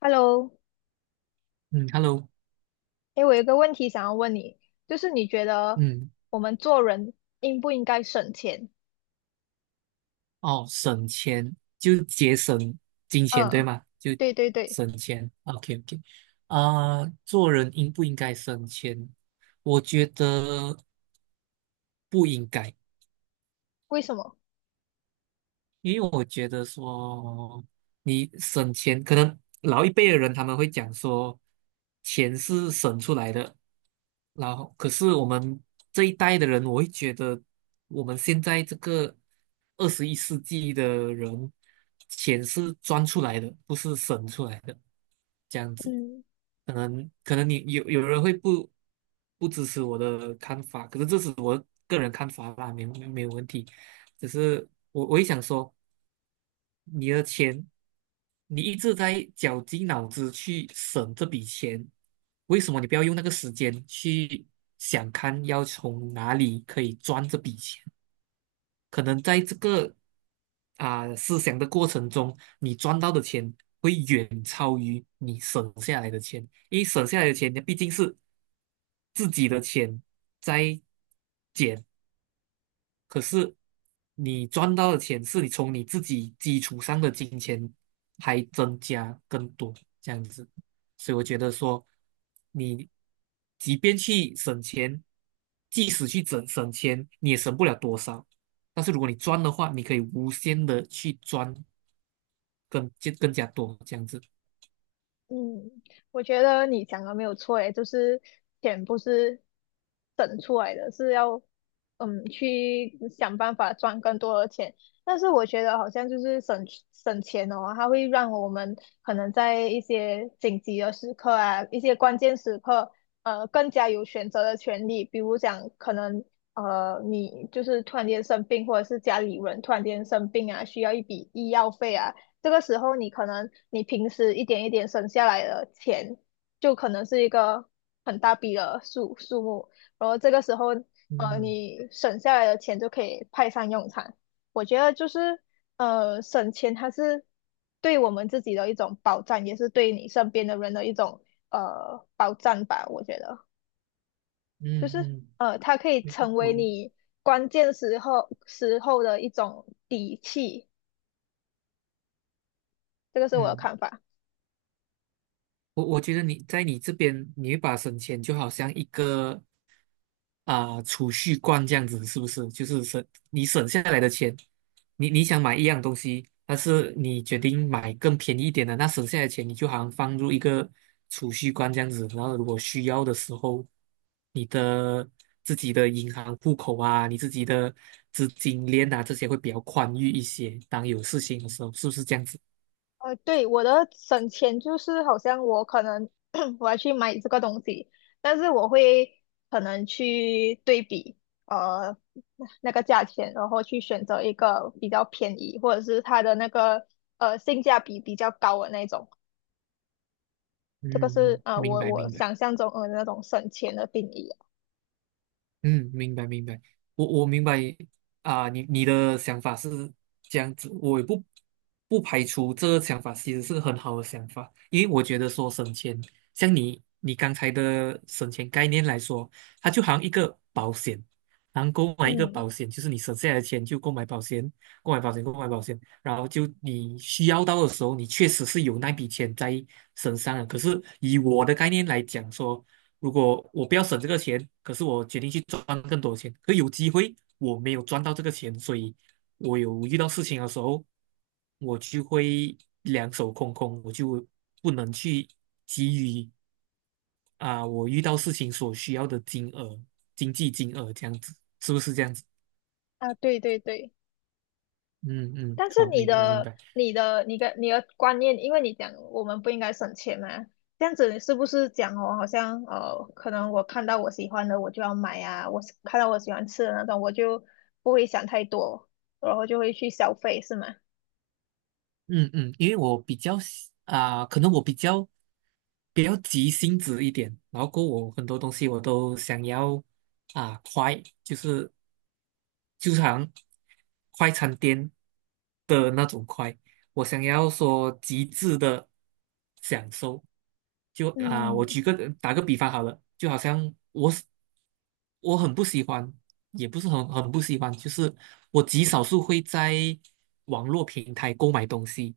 Hello，嗯，Hello，哎，我有一个问题想要问你，就是你觉得嗯，我们做人应不应该省钱？哦，省钱就节省金钱，对嗯，吗？就对对对。省钱，OK OK，做人应不应该省钱？我觉得不应该，为什么？因为我觉得说，你省钱，可能老一辈的人他们会讲说，钱是省出来的，然后可是我们这一代的人，我会觉得我们现在这个二十一世纪的人，钱是赚出来的，不是省出来的，这样子。嗯。可能你有人会不支持我的看法，可是这是我个人看法啦，没有问题。只是我会想说。你的钱，你一直在绞尽脑汁去省这笔钱，为什么你不要用那个时间去想看要从哪里可以赚这笔钱？可能在这个思想的过程中，你赚到的钱会远超于你省下来的钱，因为省下来的钱，你毕竟是自己的钱在减。可是你赚到的钱是你从你自己基础上的金钱还增加更多这样子，所以我觉得说，你即便去省钱，即使去省钱，你也省不了多少。但是如果你赚的话，你可以无限的去赚更加多这样子。嗯，我觉得你讲的没有错，诶，就是钱不是省出来的，是要去想办法赚更多的钱。但是我觉得好像就是省钱哦，它会让我们可能在一些紧急的时刻啊，一些关键时刻，更加有选择的权利。比如讲，可能你就是突然间生病，或者是家里人突然间生病啊，需要一笔医药费啊。这个时候你可能你平时一点一点省下来的钱，就可能是一个很大笔的数目，然后这个时候嗯你省下来的钱就可以派上用场。我觉得就是省钱它是对我们自己的一种保障，也是对你身边的人的一种保障吧。我觉得就嗯是嗯，它可以我成为我你关键时候的一种底气，这个是我的嗯。看法。我觉得你在你这边，你会把省钱就好像一个储蓄罐这样子，是不是？就是你省下来的钱，你想买一样东西，但是你决定买更便宜一点的，那省下来的钱你就好像放入一个储蓄罐这样子，然后如果需要的时候，你的自己的银行户口啊，你自己的资金链啊，这些会比较宽裕一些。当有事情的时候，是不是这样子？对，我的省钱就是好像我可能 我要去买这个东西，但是我会可能去对比呃那个价钱，然后去选择一个比较便宜或者是它的那个性价比比较高的那种。这嗯，个是嗯啊、明我白我明白。想象中那种省钱的定义啊。嗯，明白明白，我明白啊，你你的想法是这样子，我也不排除这个想法其实是很好的想法，因为我觉得说省钱，像你刚才的省钱概念来说，它就好像一个保险，然后购买一个嗯保险，就是你省下来的钱就购买保险，然后就你需要到的时候，你确实是有那笔钱在身上的。可是以我的概念来讲说。如果我不要省这个钱，可是我决定去赚更多钱，可有机会我没有赚到这个钱，所以我有遇到事情的时候，我就会两手空空，我就不能去给予我遇到事情所需要的金额、经济金额这样子，是不是这样子？啊，对对对。嗯嗯，但是好，你明白明的、白。你的、你的、你的观念，因为你讲我们不应该省钱嘛，这样子是不是讲哦？好像可能我看到我喜欢的我就要买啊，我是看到我喜欢吃的那种，我就不会想太多，然后就会去消费，是吗？嗯嗯，因为我比较可能我比较急性子一点，然后过后我很多东西我都想要快，就是就像快餐店的那种快，我想要说极致的享受。我嗯打个比方好了，就好像我是我很不喜欢，也不是很不喜欢，就是我极少数会在网络平台购买东西，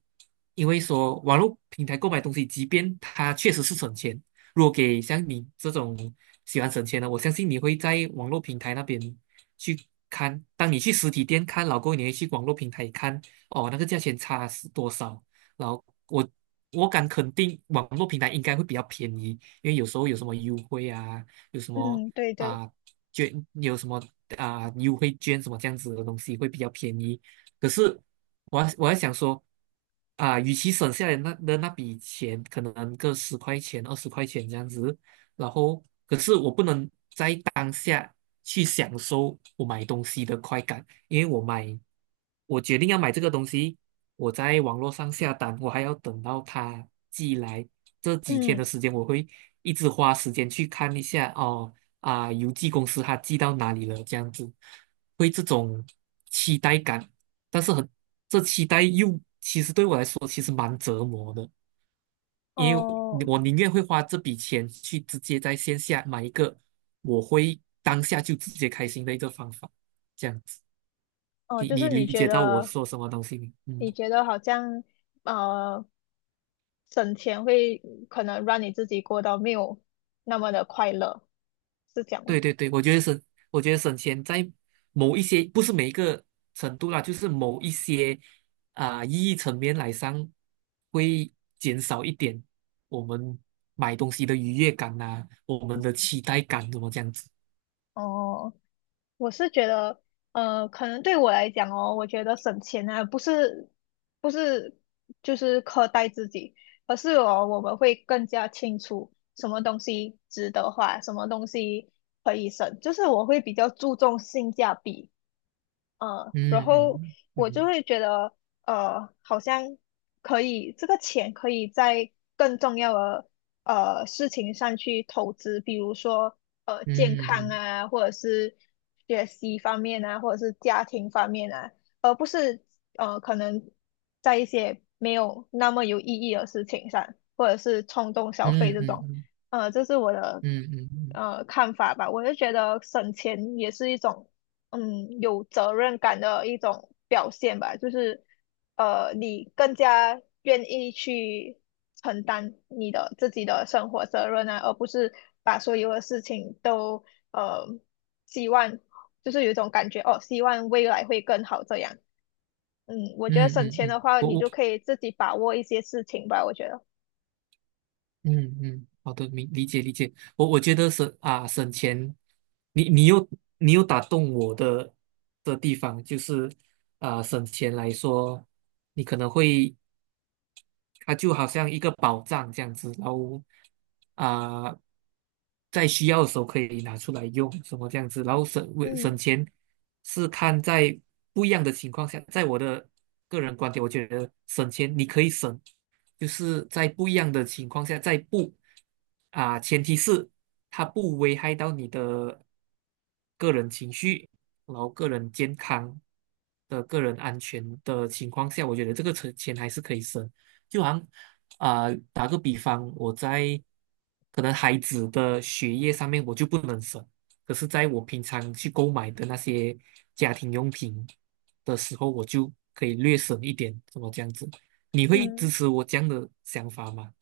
因为说网络平台购买东西，即便它确实是省钱，如果给像你这种喜欢省钱的，我相信你会在网络平台那边去看。当你去实体店看，老公，你会去网络平台看，哦，那个价钱差是多少？然后我敢肯定，网络平台应该会比较便宜，因为有时候有什么啊优惠啊，有什么嗯，对对。啊捐，有什么啊优惠券什么这样子的东西会比较便宜。可是我还想说，啊，与其省下来那笔钱，可能个十块钱、二十块钱这样子，然后可是我不能在当下去享受我买东西的快感，因为我决定要买这个东西，我在网络上下单，我还要等到它寄来，这几天的嗯。时间我会一直花时间去看一下邮寄公司它寄到哪里了，这样子会这种期待感，但是这期待又说其实蛮折磨的。因为哦我宁愿会花这笔钱去直接在线下买一个，我会当下就直接开心的一个方法，这样子，哦，你就你是你理觉解到我得说什么东西没？嗯，你觉得好像呃省钱会可能让你自己过到没有那么的快乐，是这样吗？对对对，我觉得省钱在某一些不是每一个程度啦，就是某一些意义层面来上会减少一点我们买东西的愉悦感呐、我们的期待感怎么这样子？哦。我是觉得，可能对我来讲哦，我觉得省钱啊，不是就是苛待自己，而是哦，我们会更加清楚什么东西值得花，什么东西可以省，就是我会比较注重性价比。然后嗯我就会嗯觉得，好像可以，这个钱可以在更重要的事情上去投资，比如说健嗯嗯康嗯啊，或者是学习方面啊，或者是家庭方面啊。是可能在一些没有那么有意义的事情上，或者是冲动消费嗯嗯嗯。这嗯种，嗯这是我的嗯嗯嗯看法吧。我就觉得省钱也是一种有责任感的一种表现吧，就是你更加愿意去承担你的自己的生活责任啊，而不是把所有的事情都呃希望。就是有一种感觉哦，希望未来会更好这样。嗯，我觉得嗯省嗯钱嗯，的话，你就可以自己把握一些事情吧，我觉得。嗯嗯，好的，理解理解。我觉得省钱，你你又你又打动我的地方就是啊省钱来说，你可能会。它就好像一个宝藏这样子，然后啊、在需要的时候可以拿出来用，什么这样子，然后省嗯钱是看在不一样的情况下，在我的个人观点，我觉得省钱你可以省，就是在不一样的情况下，在不啊、前提是它不危害到你的个人情绪，然后个人健康的个人安全的情况下，我觉得这个钱还是可以省。就好像啊、打个比方，可能孩子的学业上面我就不能省，可是在我平常去购买的那些家庭用品的时候，我就可以略省一点，怎么这样子？你会支嗯持我这样的想法吗？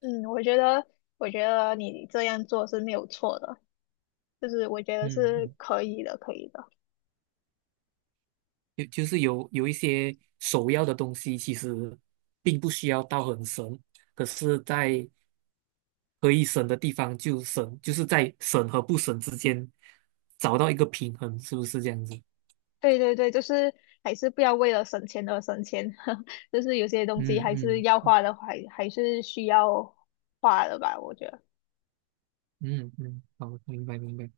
嗯，我觉得，我觉得你这样做是没有错的，就是我觉得是嗯可以的，可以的。就是有一些首要的东西，其实并不需要到很神，可是，在可以省的地方就省，就是在省和不省之间找到一个平衡，是不是这样子？对对对，就是还是不要为了省钱而省钱，就是有些东西嗯还是嗯要花的，还是需要花的吧，我觉得。嗯嗯，好，明白明白。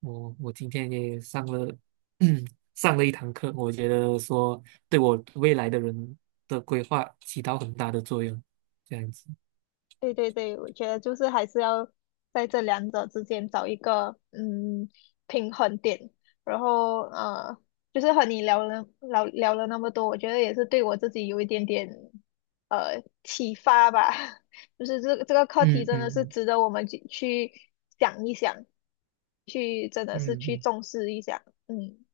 我我今天也上了，上了一堂课，我觉得说对我未来的人的规划起到很大的作用，这样子。对对对，我觉得就是还是要在这两者之间找一个平衡点。然后就是和你聊了那么多，我觉得也是对我自己有一点点启发吧。就是这个课题嗯嗯真的是嗯值得我们去想一想，去真的是嗯去嗯。重视一下。嗯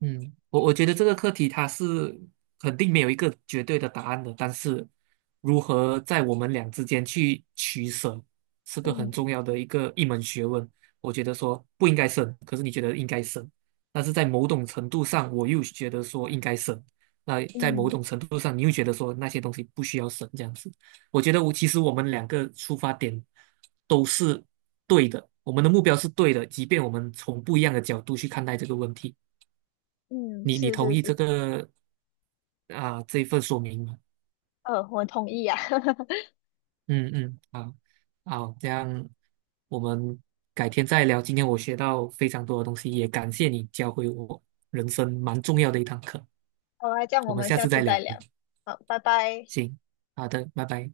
嗯，我觉得这个课题它是肯定没有一个绝对的答案的，但是如何在我们俩之间去取舍，是个很嗯重要的一门学问。我觉得说不应该省，可是你觉得应该省，但是在某种程度上，我又觉得说应该省，那在某嗯种程度上，你又觉得说那些东西不需要省这样子。我觉得我其实我们两个出发点都是对的，我们的目标是对的，即便我们从不一样的角度去看待这个问题。嗯，你是同是意是。这个这一份说明吗？我同意呀、嗯嗯，好，好，这样我们改天再聊。今天我学到非常多的东西，也感谢你教会我人生蛮重要的一堂课。好啊，这样我我们们下下次次再再聊。聊。好，拜拜。行，好的，拜拜。